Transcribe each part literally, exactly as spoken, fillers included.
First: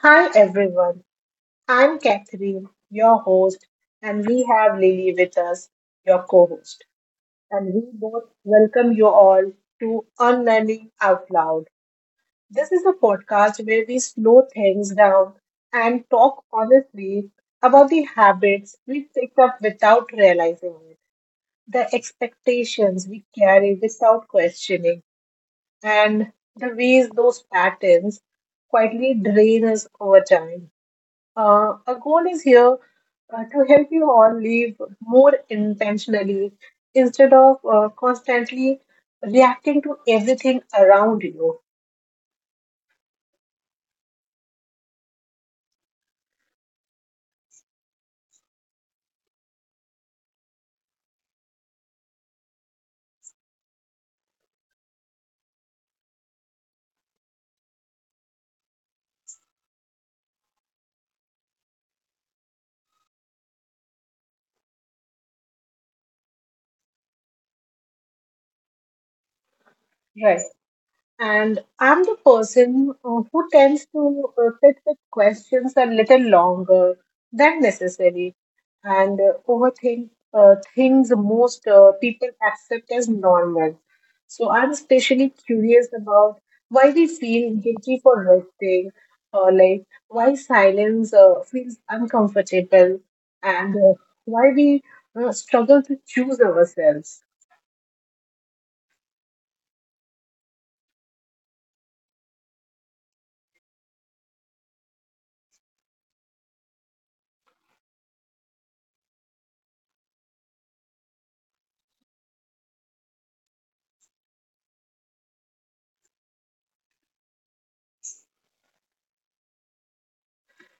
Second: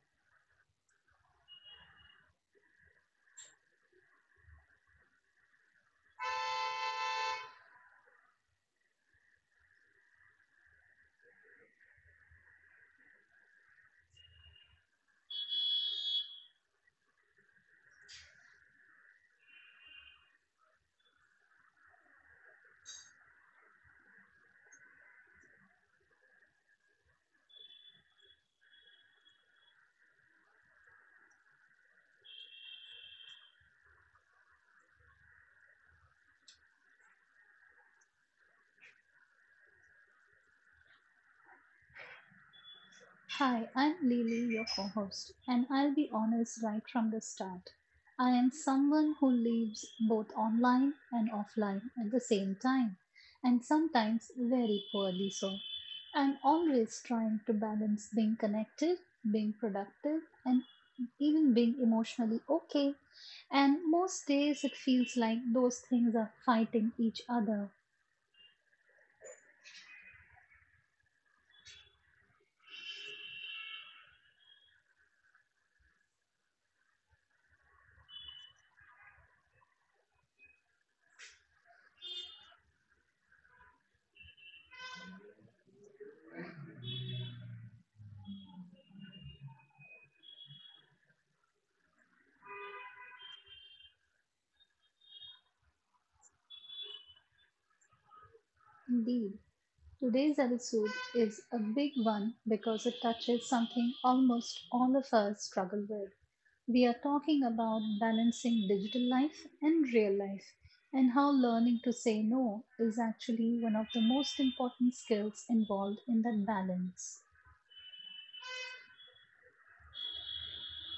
Hi everyone, I'm Catherine, your host, and we have Lily with us, your co host. And we both welcome you all to Unlearning Out Loud. This is a podcast where we slow things down and talk honestly about the habits we picked up without realizing it, the expectations we carry without questioning, and the ways those patterns quietly drain us over time. Uh, our goal is here uh, to help you all live more intentionally instead of uh, constantly reacting to everything around you. Hi, I'm Lily, your co host, and I'll be honest right from the start. I am someone who lives both online and offline at the same time, and sometimes very poorly so. I'm always trying to balance being connected, being productive, and even being emotionally okay. And most days it feels like those things are fighting each other. Right. And I'm the person uh, who tends to uh, sit with questions a little longer than necessary and uh, overthink uh, things most uh, people accept as normal. So I'm especially curious about why we feel guilty for resting, or like why silence uh, feels uncomfortable, and uh, why we uh, struggle to choose ourselves. Indeed. Today's episode is a big one because it touches something almost all of us struggle with. We are talking about balancing digital life and real life, and how learning to say no is actually one of the most important skills involved in that balance.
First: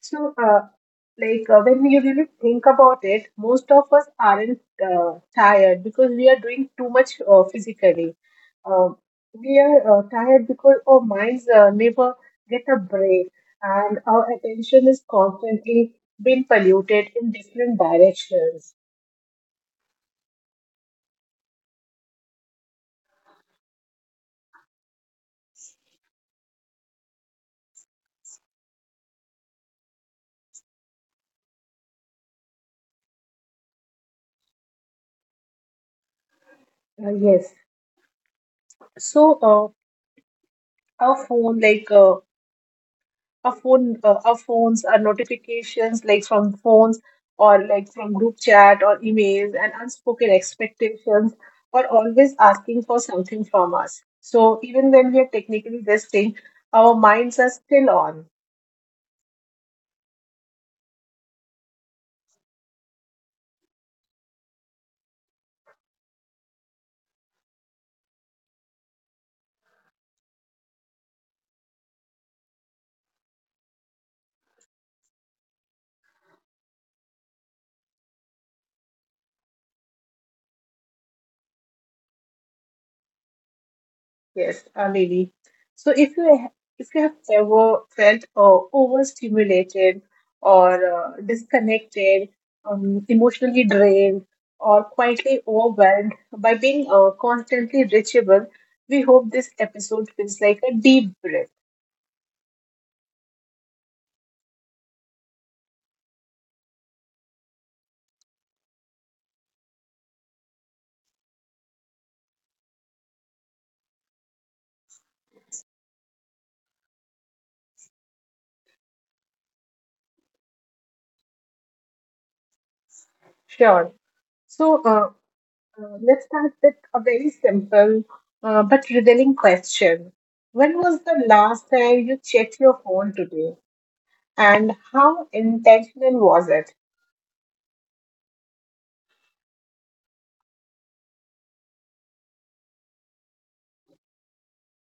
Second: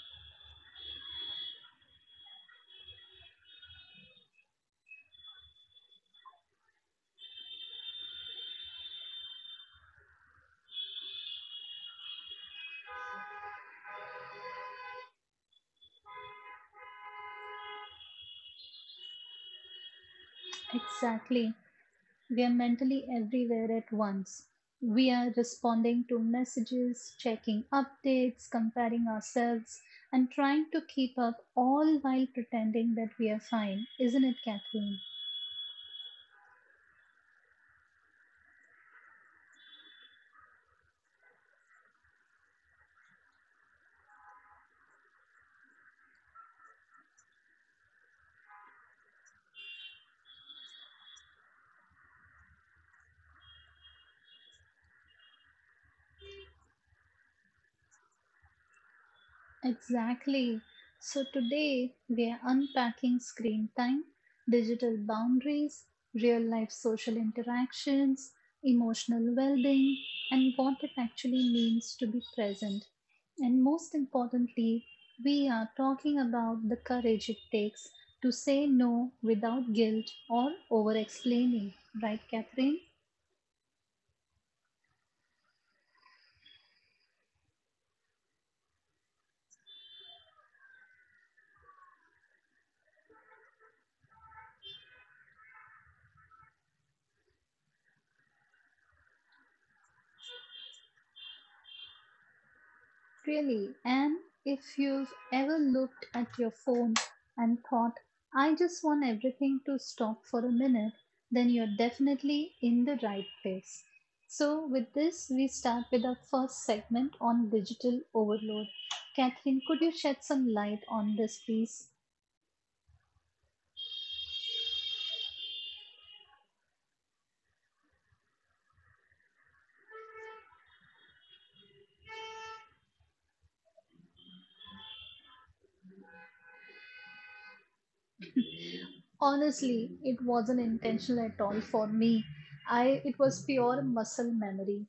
So, uh, like uh, when we really think about it, most of us aren't uh, tired because we are doing too much uh, physically. Um we are uh, tired because our minds uh, never get a break and our attention is constantly being polluted in different directions. Exactly. We are mentally everywhere at once. We are responding to messages, checking updates, comparing ourselves, and trying to keep up all while pretending that we are fine. Isn't it, Kathleen? Uh, yes. So uh, our phone, like uh, our phone uh, our phones, our notifications, like from phones or like from group chat or emails and unspoken expectations, are always asking for something from us, so even when we are technically resting, our minds are still on. Exactly. So today we are unpacking screen time, digital boundaries, real life social interactions, emotional well being, and what it actually means to be present. And most importantly, we are talking about the courage it takes to say no without guilt or over explaining, right, Catherine? Yes, uh, Lily. So if you ha- if you have ever felt uh, overstimulated or uh, disconnected, um, emotionally drained, or quietly overwhelmed by being uh, constantly reachable, we hope this episode feels like a deep breath. Really, and if you've ever looked at your phone and thought, I just want everything to stop for a minute, then you're definitely in the right place. So, with this, we start with our first segment on digital overload. Catherine, could you shed some light on this, please? Sure. So uh, uh, let's start with a very simple uh, but revealing question. When was the last time you checked your phone today, and how intentional was it? Honestly, it wasn't intentional at all for me. I it was pure muscle memory.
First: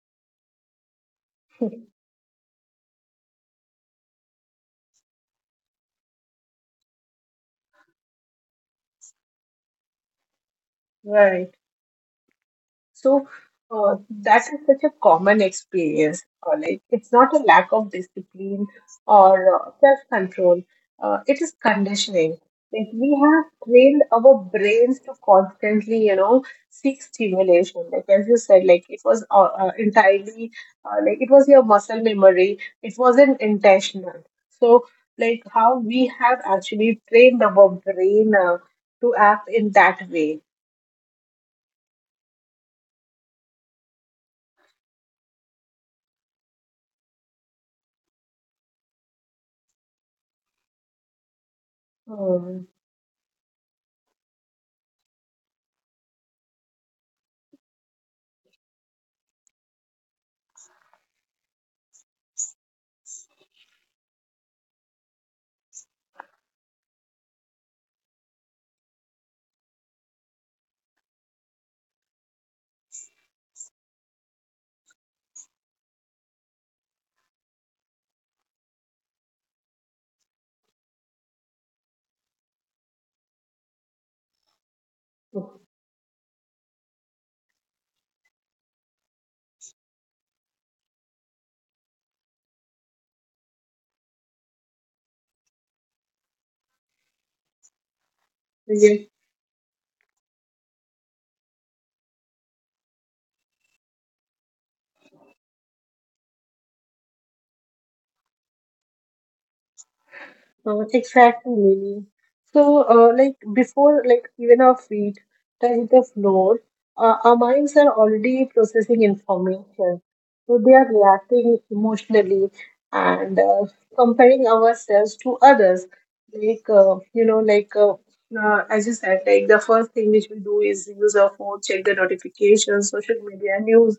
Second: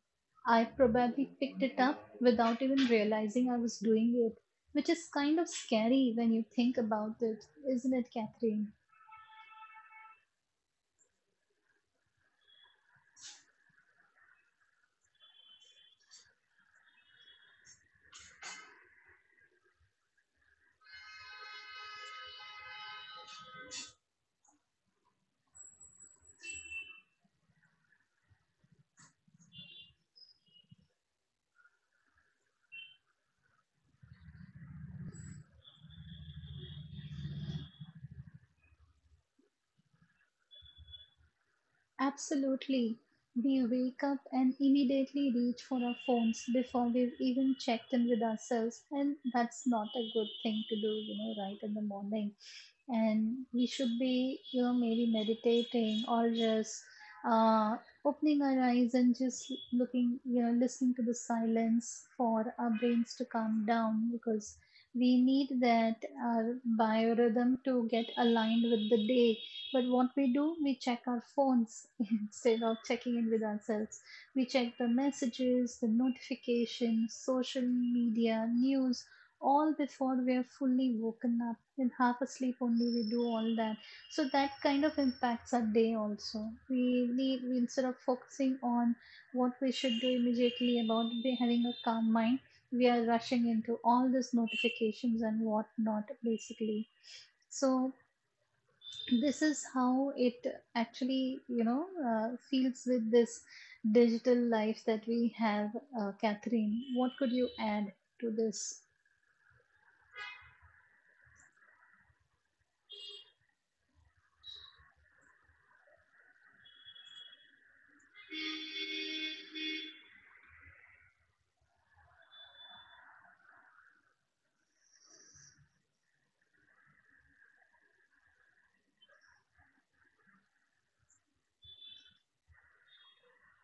I probably picked it up without even realizing I was doing it, which is kind of scary when you think about it, isn't it, Catherine? Right. So uh, that is such a common experience. uh, Like, it's not a lack of discipline or uh, self-control. Uh, it is conditioning. Like, we have trained our brains to constantly, you know, seek stimulation. Like, as you said, like it was uh, uh, entirely, uh, like it was your muscle memory. It wasn't intentional. So, like, how we have actually trained our brain uh, to act in that way. Absolutely. We wake up and immediately reach for our phones before we've even checked in with ourselves, and that's not a good thing to do, you know, right in the morning. Um, And we should be, you know, maybe meditating or just uh, opening our eyes and just looking, you know, listening to the silence for our brains to calm down, because we need that, our biorhythm to get aligned with the day. But what we do, we check our phones instead of checking in with ourselves. We check the messages, the notifications, social media, news, all before we are fully woken up. In half asleep only, we do all that. So that kind of impacts our day also. We need we, instead of focusing on what we should do immediately about be having a calm mind, we are rushing into all these notifications and whatnot basically. So this is how it actually, you know, uh, feels with this digital life that we have. Uh, catherine, what could you add to this? Oh, exactly, Lily. So, uh, like before, like even our feet touch the floor, uh, our minds are already processing information. So they are reacting emotionally and uh, comparing ourselves to others. Like, uh, you know, like uh, uh, as you said, like the first thing which we do is use our phone, check the notifications, social media, news.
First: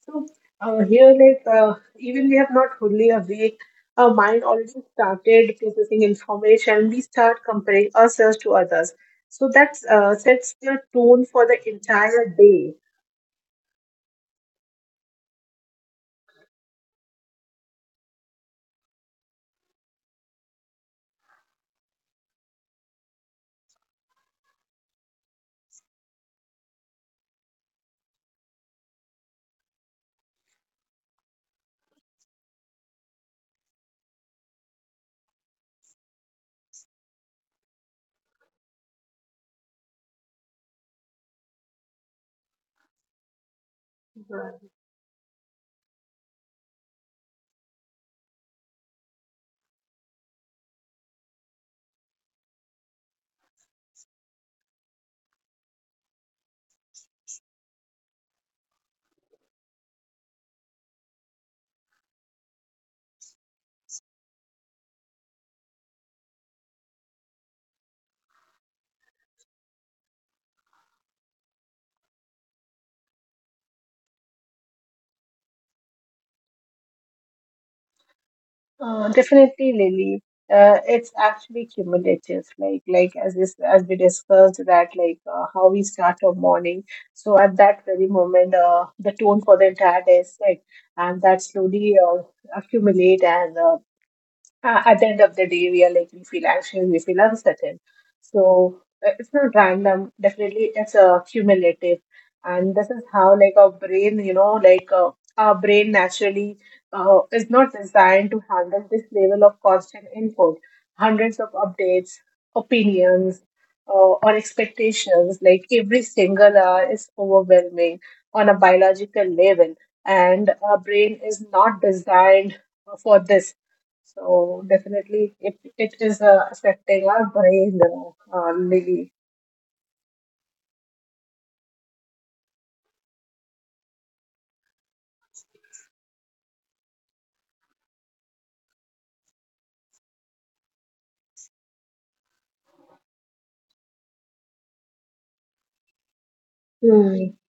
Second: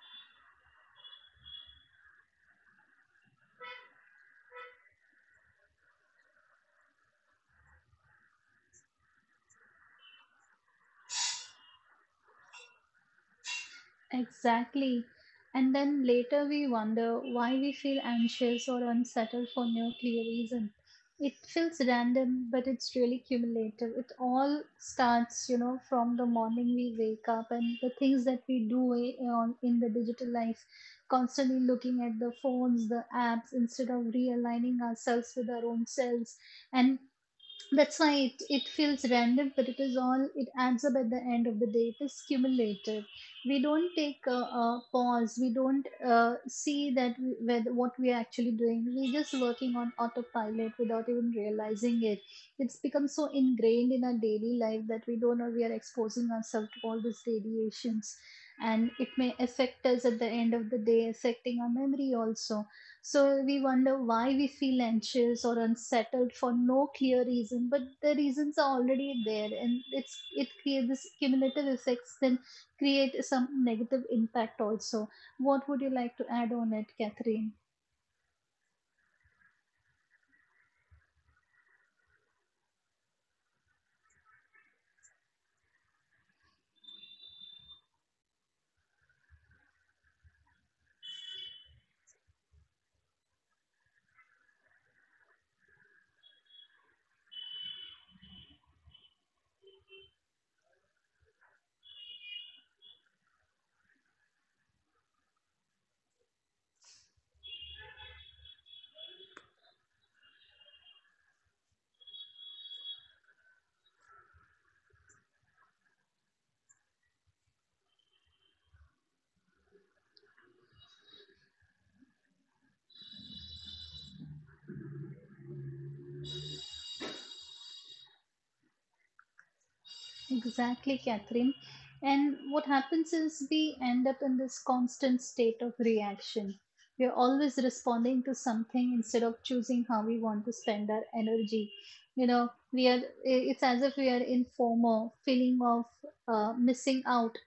So uh, here, like uh, even we have not fully awake, our mind already started processing information. We start comparing ourselves to others. So that uh, sets the tone for the entire day. Exactly. And then later we wonder why we feel anxious or unsettled for no clear reason. It feels random, but it's really cumulative. It all starts, you know, from the morning we wake up and the things that we do i- on in the digital life, constantly looking at the phones, the apps, instead of realigning ourselves with our own selves. And that's why it, it feels random, but it is all, it adds up at the end of the day. It is cumulative. We don't take a, Right. A pause. We don't uh, see that we, whether, what we are actually doing. We're just working on autopilot without even realizing it. It's become so ingrained in our daily life that we don't know we are exposing ourselves to all these radiations. And it may affect us at the end of the day, affecting our memory also. So we wonder why we feel anxious or unsettled for no clear reason, but the reasons are already there, and it's it creates this cumulative effects, then create some negative impact also. What would you like to add on it, Catherine? Uh, definitely, Lily. Uh, it's actually cumulative, like like as this as we discussed, that like uh, how we start our morning. So at that very moment, uh, the tone for the entire day is set, and that slowly uh, accumulate and uh, uh, at the end of the day, we are like, we feel anxious, we feel uncertain. So uh, it's not random. Definitely, it's uh, cumulative. And this is how, like, our brain, you know, like, uh, our brain naturally uh, is not designed to handle this level of constant input, hundreds of updates, opinions, uh, or expectations. Like, every single hour is overwhelming on a biological level. And our brain is not designed for this, so definitely, it, it is uh, affecting our brain, you know, uh, Lily. Exactly, Catherine. And what happens is we end up in this constant state of reaction. We are always responding to something instead of choosing how we want to spend our energy. You know, we are, it's as if we are in FOMO, feeling of uh, missing out.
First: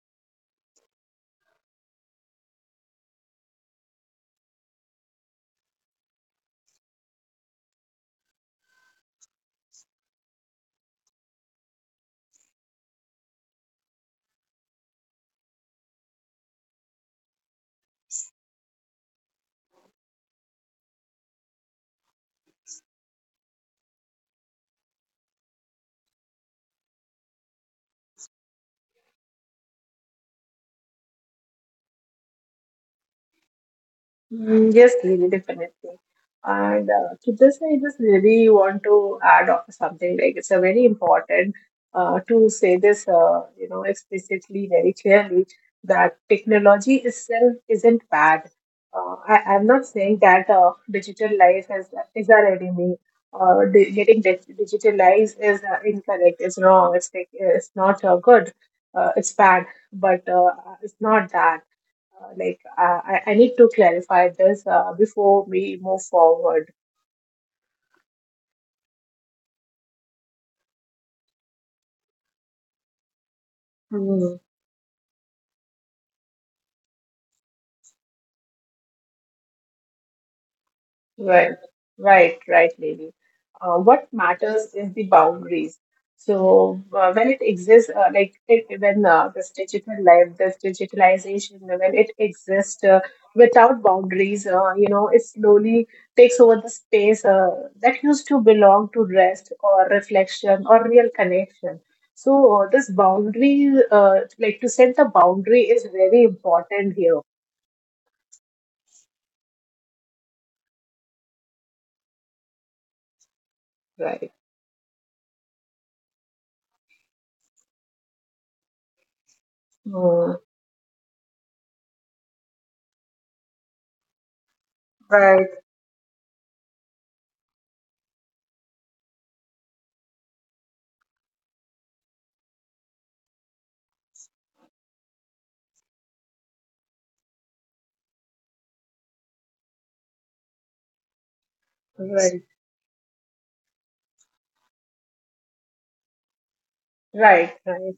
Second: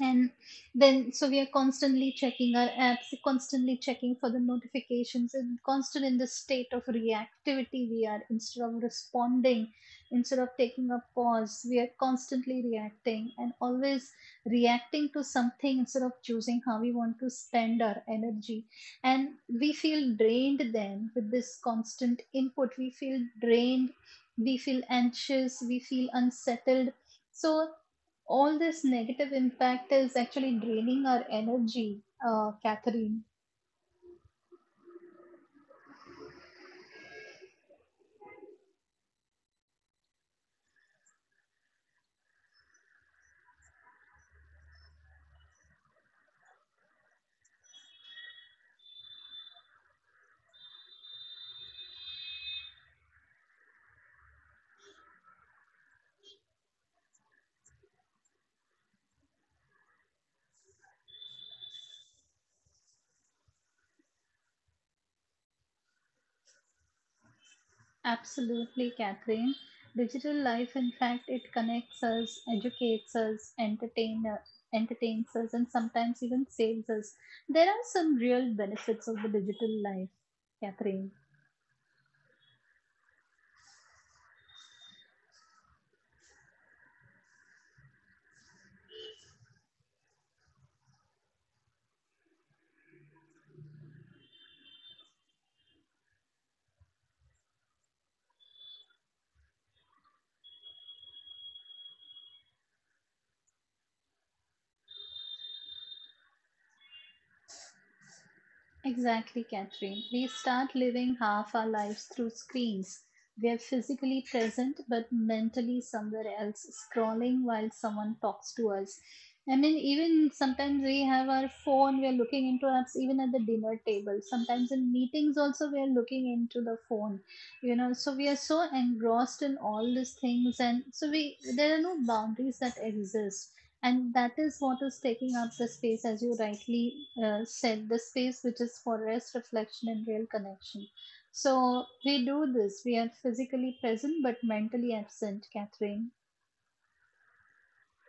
And then so we are constantly checking our apps, constantly checking for the notifications, and constant in the state of reactivity we are, instead of responding. Instead of taking a pause, we are constantly reacting, and always reacting to something instead of choosing how we want to spend our energy. And we feel drained, then with this constant input we feel drained. We feel anxious, we feel unsettled. So all this negative impact is actually draining our energy, uh, Catherine. Mm, yes, really, definitely. And uh, to this, I just really want to add on something, like, it's a very important uh, to say this, uh, you know, explicitly, very clearly, that technology itself isn't bad. Uh, I, I'm not saying that uh, digital life is, is our enemy. Uh, di- getting dig- digitalized is uh, incorrect, it's wrong, it's, it's not uh, good, uh, it's bad, but uh, it's not that. Uh, like, uh, I, I need to clarify this uh, before we move forward. Absolutely, Catherine. Digital life, in fact, it connects us, educates us, entertain, uh, entertains us, and sometimes even saves us. There are some real benefits of the digital life, Catherine. Right, right, right, lady. Uh, what matters is the boundaries. So uh, when it exists, uh, like it, when uh, this digital life, this digitalization, when it exists uh, without boundaries, uh, you know, it slowly takes over the space uh, that used to belong to rest or reflection or real connection. So uh, this boundary, uh, like to set the boundary, is very important here. Exactly, Catherine. We start living half our lives through screens. We're physically Right. present, but mentally somewhere else, scrolling while someone talks to us. I mean, even Mm, sometimes we have our phone, we're looking into apps, even at the dinner table. Sometimes in meetings, right. also, we're looking into the phone, you know. So we are so engrossed in all these things, and so we there are no boundaries that exist, and that is what is taking up the space, as you rightly uh, said, the space which is for rest, reflection, and real connection. So we Right. do this, we are physically present but mentally absent, Catherine. Right, right.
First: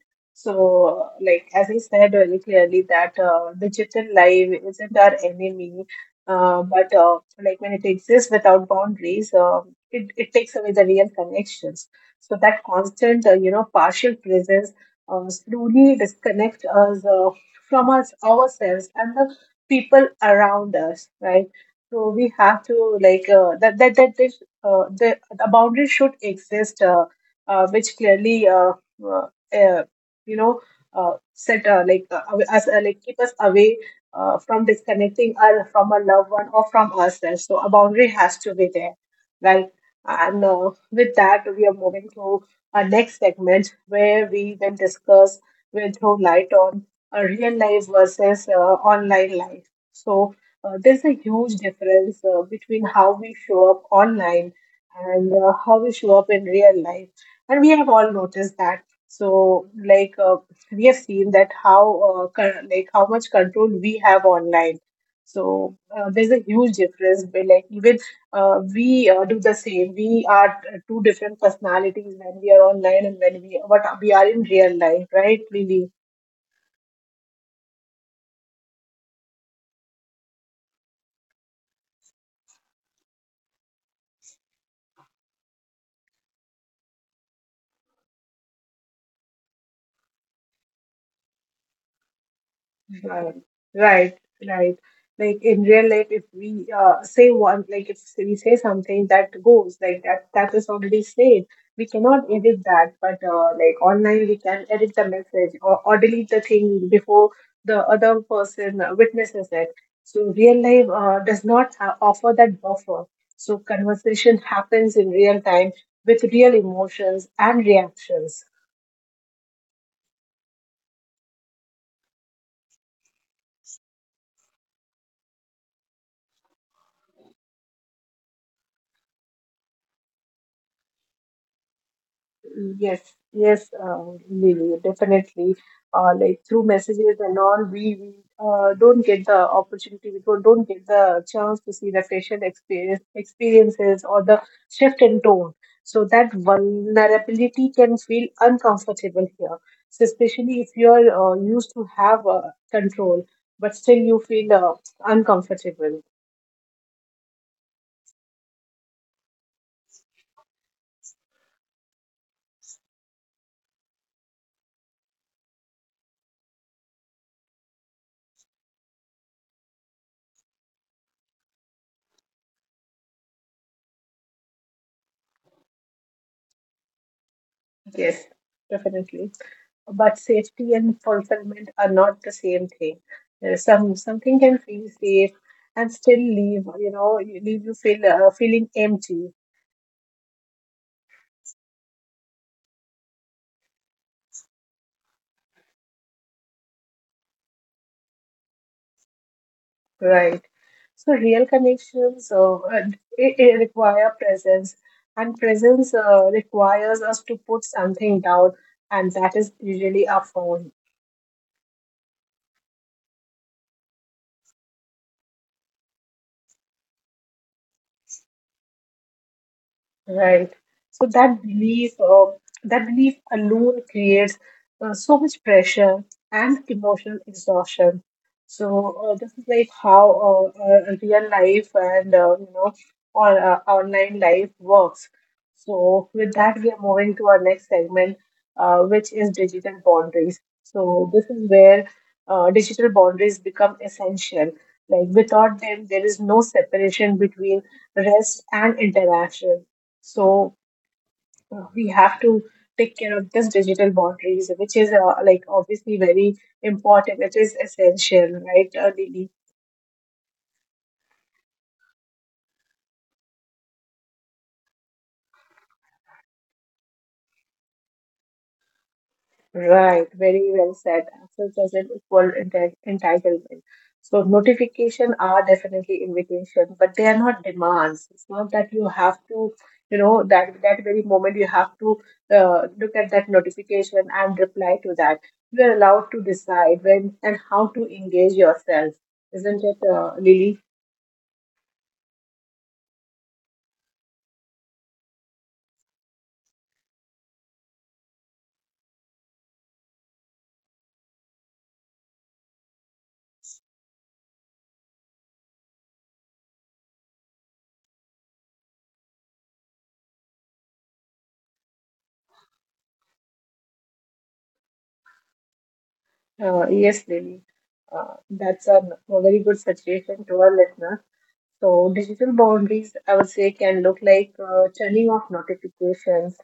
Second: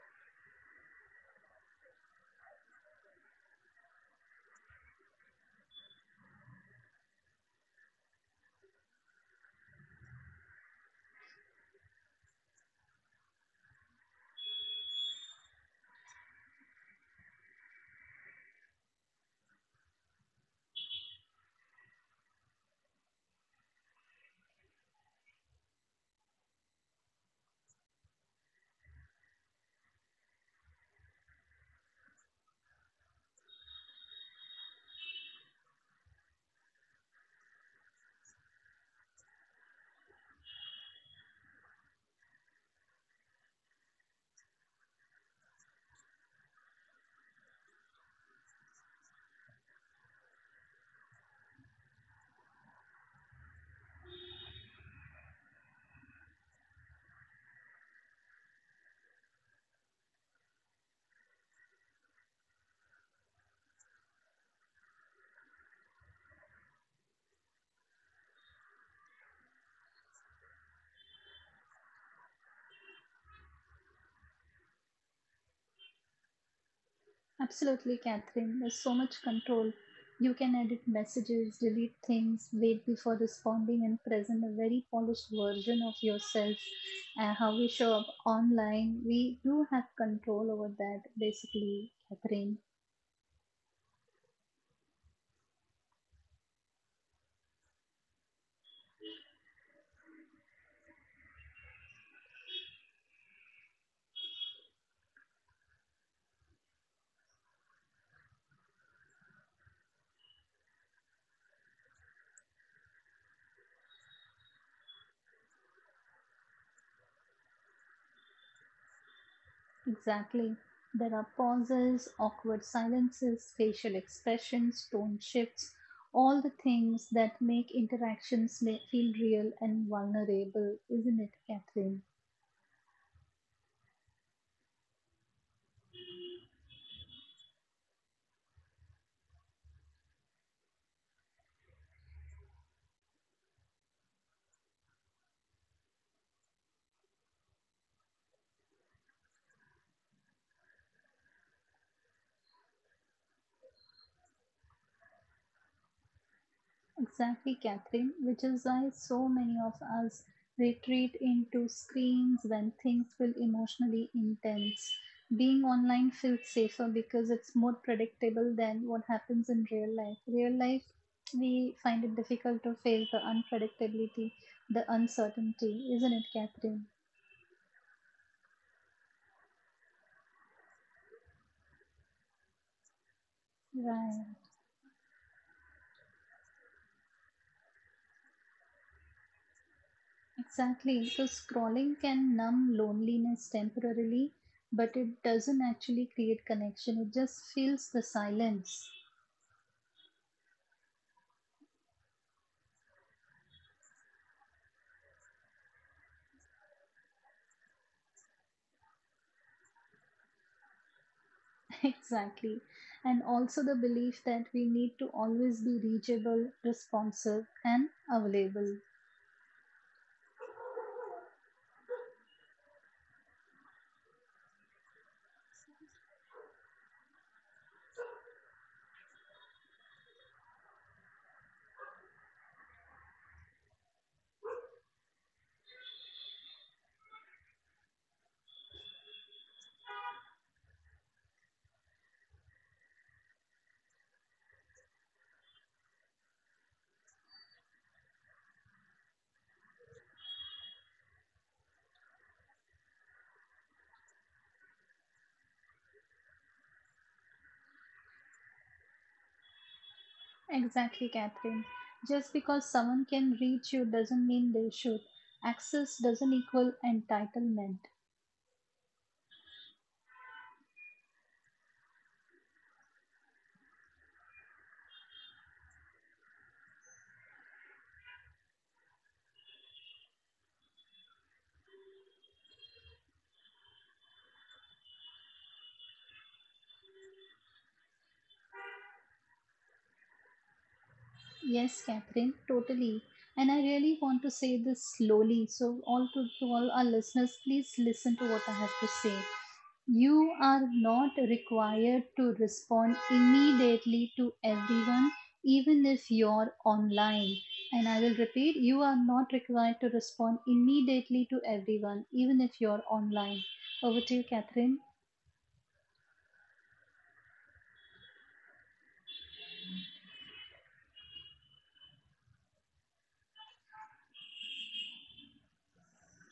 So, like as I said very clearly, that uh, digital life isn't our enemy, uh, but uh, like when it exists without boundaries, uh, it it takes away the real connections. So that constant, uh, you know, partial presence uh, slowly disconnect us uh, from us ourselves and the people around us, right? So we have to like uh, that that that this, uh, the the boundary should exist. Uh, uh, which clearly uh, uh, uh, you know, uh, set uh, like uh, aw- us uh, like, keep us away uh, from disconnecting our from our loved one or from ourselves. So a boundary has to be there, right? And uh, with that, we are moving to our next segment, where we will discuss, will throw light on, a real life versus uh, online life. So uh, there's a huge difference uh, between how we show up online and uh, how we show up in real life, and we have all noticed that. So, like uh, we have seen that, how uh, con- like how much control we have online. So uh, there's a huge difference. But like, even uh, we uh, do the same. We are t- two different personalities when we are online and when we what we are in real life, right, Lily? Absolutely, Catherine, there's so much control. You can edit messages, delete things, wait before responding, and present a very polished version of yourself. Uh, how we show up online, we do have control over that basically, Catherine. Right, right, right. Like in real life, if we uh, say one, like if we say something that goes like that, that is already said. We cannot edit that, but uh, like online, we can edit the message or, or delete the thing before the other person uh, witnesses it. So real life uh, does not ha- offer that buffer. So conversation happens in real time with real emotions and reactions. Exactly. There are pauses, awkward silences, facial expressions, tone shifts, all the things that make interactions may feel real and vulnerable, isn't it, Catherine? Yes, yes, uh, Lily, definitely. Uh, like through messages and all, we, we uh, don't get the opportunity, we don't, don't get the chance to see the patient experience, experiences, or the shift in tone. So that vulnerability can feel uncomfortable here. So especially if you're uh, used to have uh, control, but still you feel uh, uncomfortable. Exactly, Catherine, which is why so many of us retreat into screens when things feel emotionally intense. Being online feels safer because it's more predictable than what happens in real life. Real life, we find it difficult to face the unpredictability, the uncertainty, isn't it, Catherine? Yes, definitely. But safety and fulfillment are not the same thing. Uh, Some Right. Something can feel safe and still leave, you know, you- leave you feel uh, feeling empty, Exactly. So scrolling can numb loneliness temporarily, but it doesn't actually create connection. It just fills the silence. right? So real connections uh, uh, it, it require presence, and presence uh, requires us to put something down, and that is usually our phone. Exactly. And also the belief that we need to always be reachable, responsive, and available. Right. So that belief, uh, that belief alone creates uh, so much pressure and emotional exhaustion. So uh, this is like how uh, uh, real life and uh, you know, or uh, online life works. So with that, we are moving to our next segment, uh, which is digital boundaries. So this is where uh, digital boundaries become essential. Like without them, there is no separation between rest and interaction. So uh, we have to take care of this digital boundaries, which is uh, like, obviously very important. It is essential, right, uh, Lily? Exactly, Catherine. Just because someone can reach you doesn't mean they should. Access doesn't equal entitlement. Right, very well said. Access doesn't equal enti- entitlement. So notification are definitely invitation, but they are not demands. It's not that you have to, you know, that that very moment you have to uh, look at that notification and reply to that. You are allowed to decide when and how to engage yourself, isn't it, uh, Lily? Yes, Catherine, totally. And I really want to say this slowly. So, all to, to all our listeners, please listen to what I have to say. You are not required to respond immediately to everyone, even if you're online. And I will repeat, you are not required to respond immediately to everyone, even if you're online. Over to you, Catherine. Uh, yes, Lily. Uh, that's a, very good suggestion to our listeners. So digital boundaries, I would say, can look like uh, turning off notifications,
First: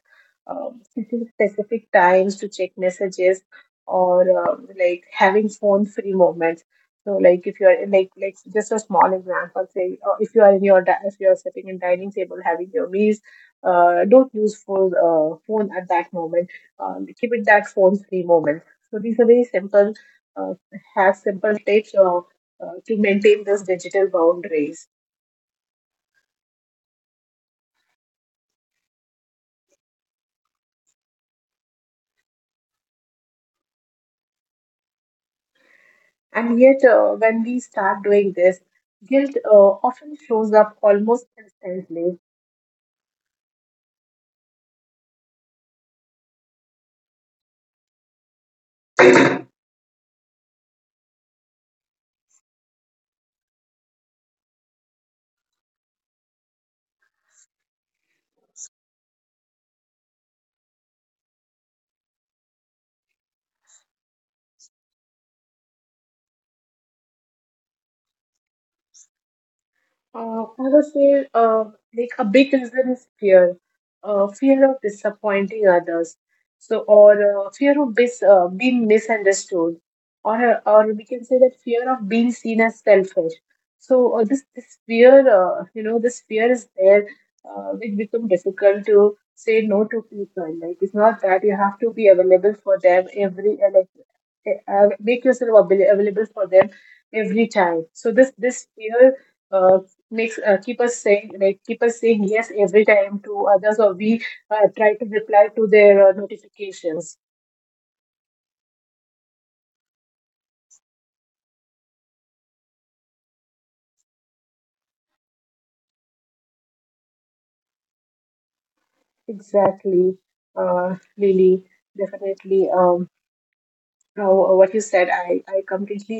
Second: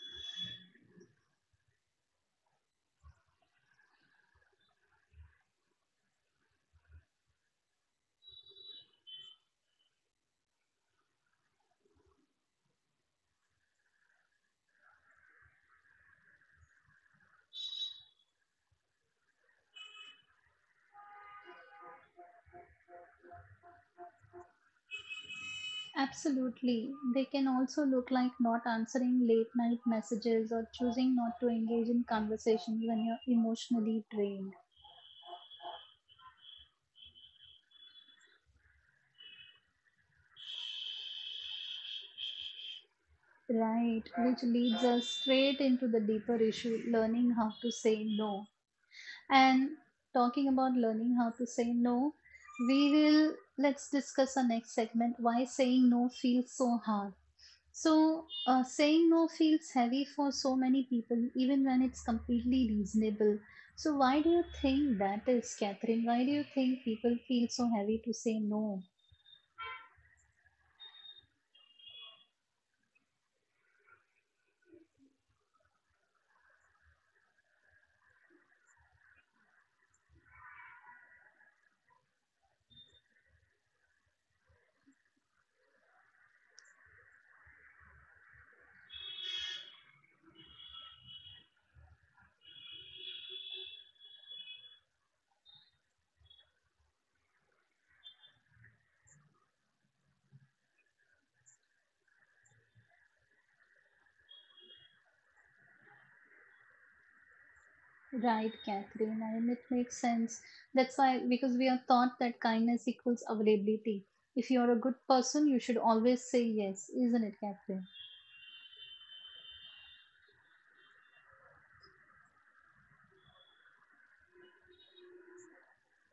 um, setting specific times to check messages, or um, like having phone-free moments. So, like if you're like like just a small example, say uh, if you are in your di- if you are sitting in dining table having your meals, uh, don't use phone uh, phone at that moment. Um, keep it that phone-free moment. So these are very simple, uh, have simple tips uh, uh, to maintain those digital boundaries. Absolutely. They can also look like not answering late night messages or choosing not to engage in conversations when you're emotionally drained. And yet, uh, when we start doing this, guilt uh, often shows up almost instantly. Right, which leads us straight into the deeper issue, learning how to say no. And talking about learning how to say no, we will let's discuss our next segment, why saying no feels so hard. So, uh, saying no feels heavy for so many people, even when it's completely reasonable. So, why do you think that is, Catherine? Why do you think people feel so heavy to say no? Uh, I would say, uh, like, a big reason is fear, uh, fear of disappointing others, so or uh, fear of bis uh, being misunderstood, or uh, or we can say that fear of being seen as selfish. So uh, this this fear, uh, you know, this fear is there, uh, which become difficult to say no to people. Like it's not that you have to be available for them every uh, like uh, uh, make yourself avail- available for them every time. So this this fear Uh, makes uh, keep us saying like keep us saying yes every time to others, or we uh, try to reply to their uh, notifications. Right, Catherine. I mean, it makes sense. That's why, because we are taught that kindness equals availability. If you're a good person, you should always say yes, isn't it, Catherine? Exactly, uh Lily. Definitely. Um uh, what you said, i i completely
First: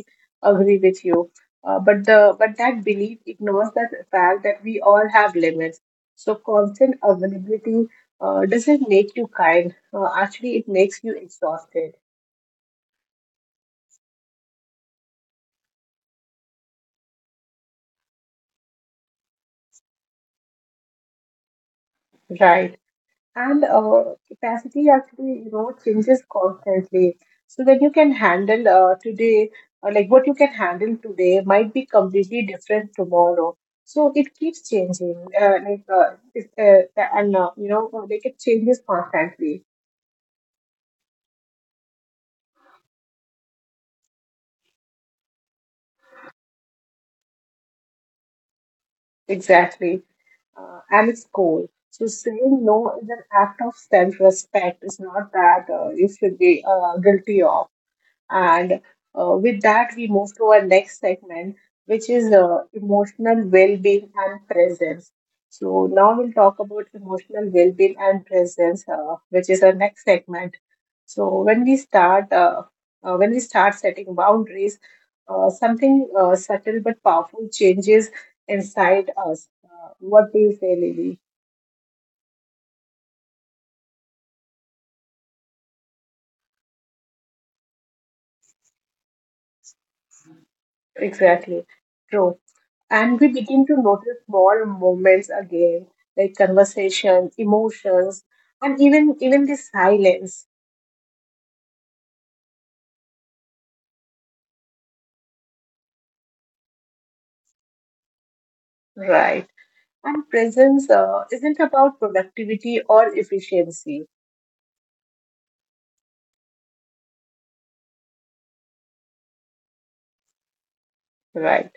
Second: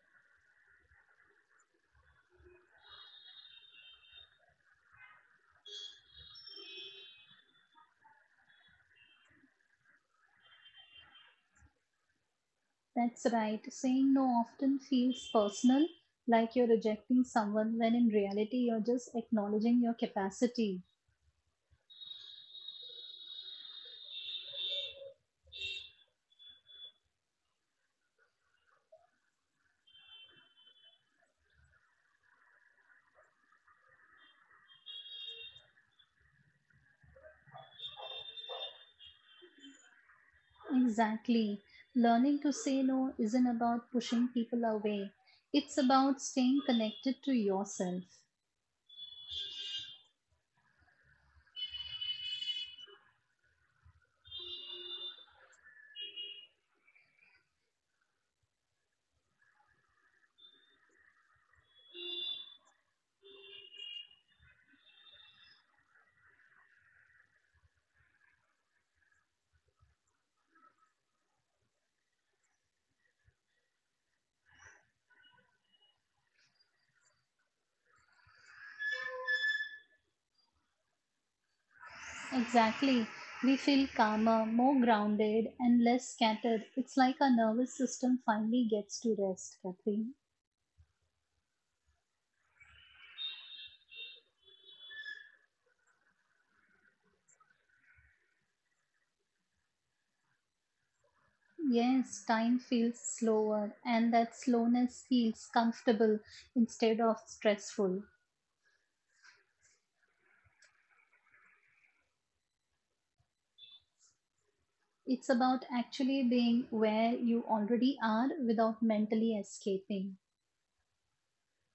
agree with you. Uh, but the but that belief ignores that fact that we all have limits. So constant availability uh, doesn't make you kind. Uh, actually, it makes you exhausted. That's right. Saying no often feels personal, like you're rejecting someone, when in reality, you're just acknowledging your capacity. Right. And uh, capacity, actually, you know, changes constantly. So when you can handle uh, today, or like, what you can handle today might be completely different tomorrow. So it keeps changing. Uh, like uh, it- uh, and uh, You know, uh, like, it changes constantly. Exactly. Learning to say no isn't about pushing people away, it's about staying connected to yourself. Exactly. Uh, and it's cool, so saying no is an act of self-respect. It's not that uh, you should be uh, guilty of. And uh, with that, we move to our next segment, which is uh, emotional well being and presence. So, now we'll talk about emotional well being and presence, uh, which is our next segment. So, when we start, uh, uh, when we start setting boundaries, uh, something uh, subtle but powerful changes inside us. Uh, what do you say, Lily? Exactly. We feel calmer, more grounded, and less scattered. It's like our nervous system finally gets to rest, Kathy. Exactly. True. And we begin to notice small moments again, like conversations, emotions, and even even the silence, Yes, time feels slower, and that slowness feels comfortable instead of stressful. right? And presence uh, isn't about productivity or efficiency, It's about actually being where you already are without mentally escaping. right?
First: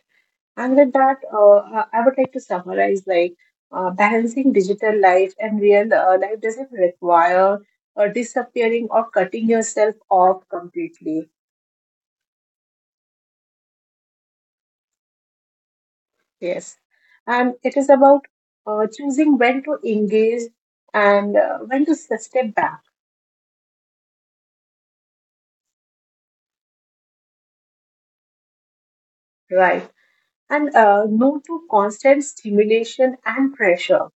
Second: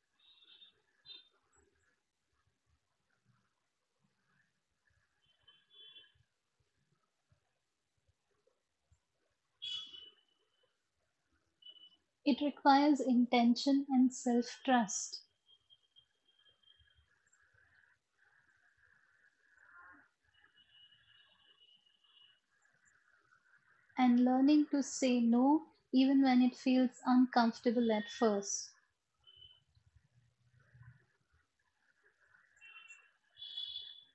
And with that, uh, I I would like to summarize, like, uh, balancing digital life and real uh, life doesn't require uh, disappearing or cutting yourself off completely. It requires intention and self trust, Yes, and it is about uh, choosing when to engage and uh, when to s- step back, and learning to say no even when it feels uncomfortable at first. right? And uh, no to constant stimulation and pressure,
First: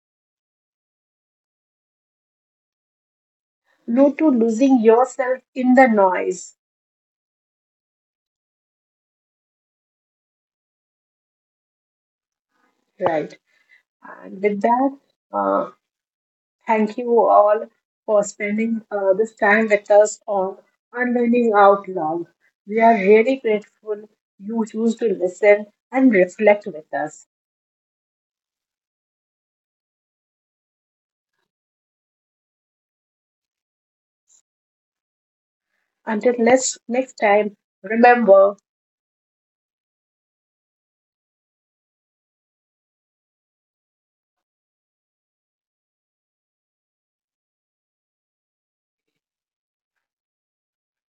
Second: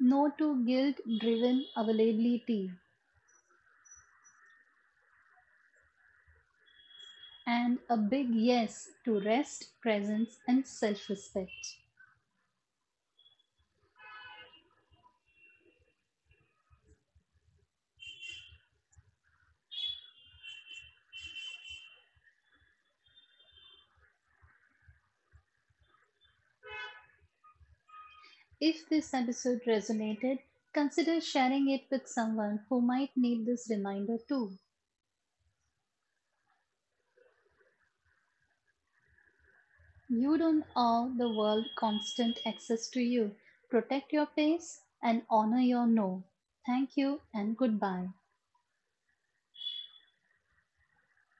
No to guilt driven availability, no to losing yourself in the noise, and a big yes to rest, presence, and self respect. right? And with that, uh, thank you all for spending uh, this time with us on Unlearning Out Loud. We are really grateful you choose to listen and reflect with us. If this episode resonated, consider sharing it with someone who might need this reminder too. Until next next time, remember You don't owe the world constant access to you. Protect your pace and honor your no. Thank you and goodbye.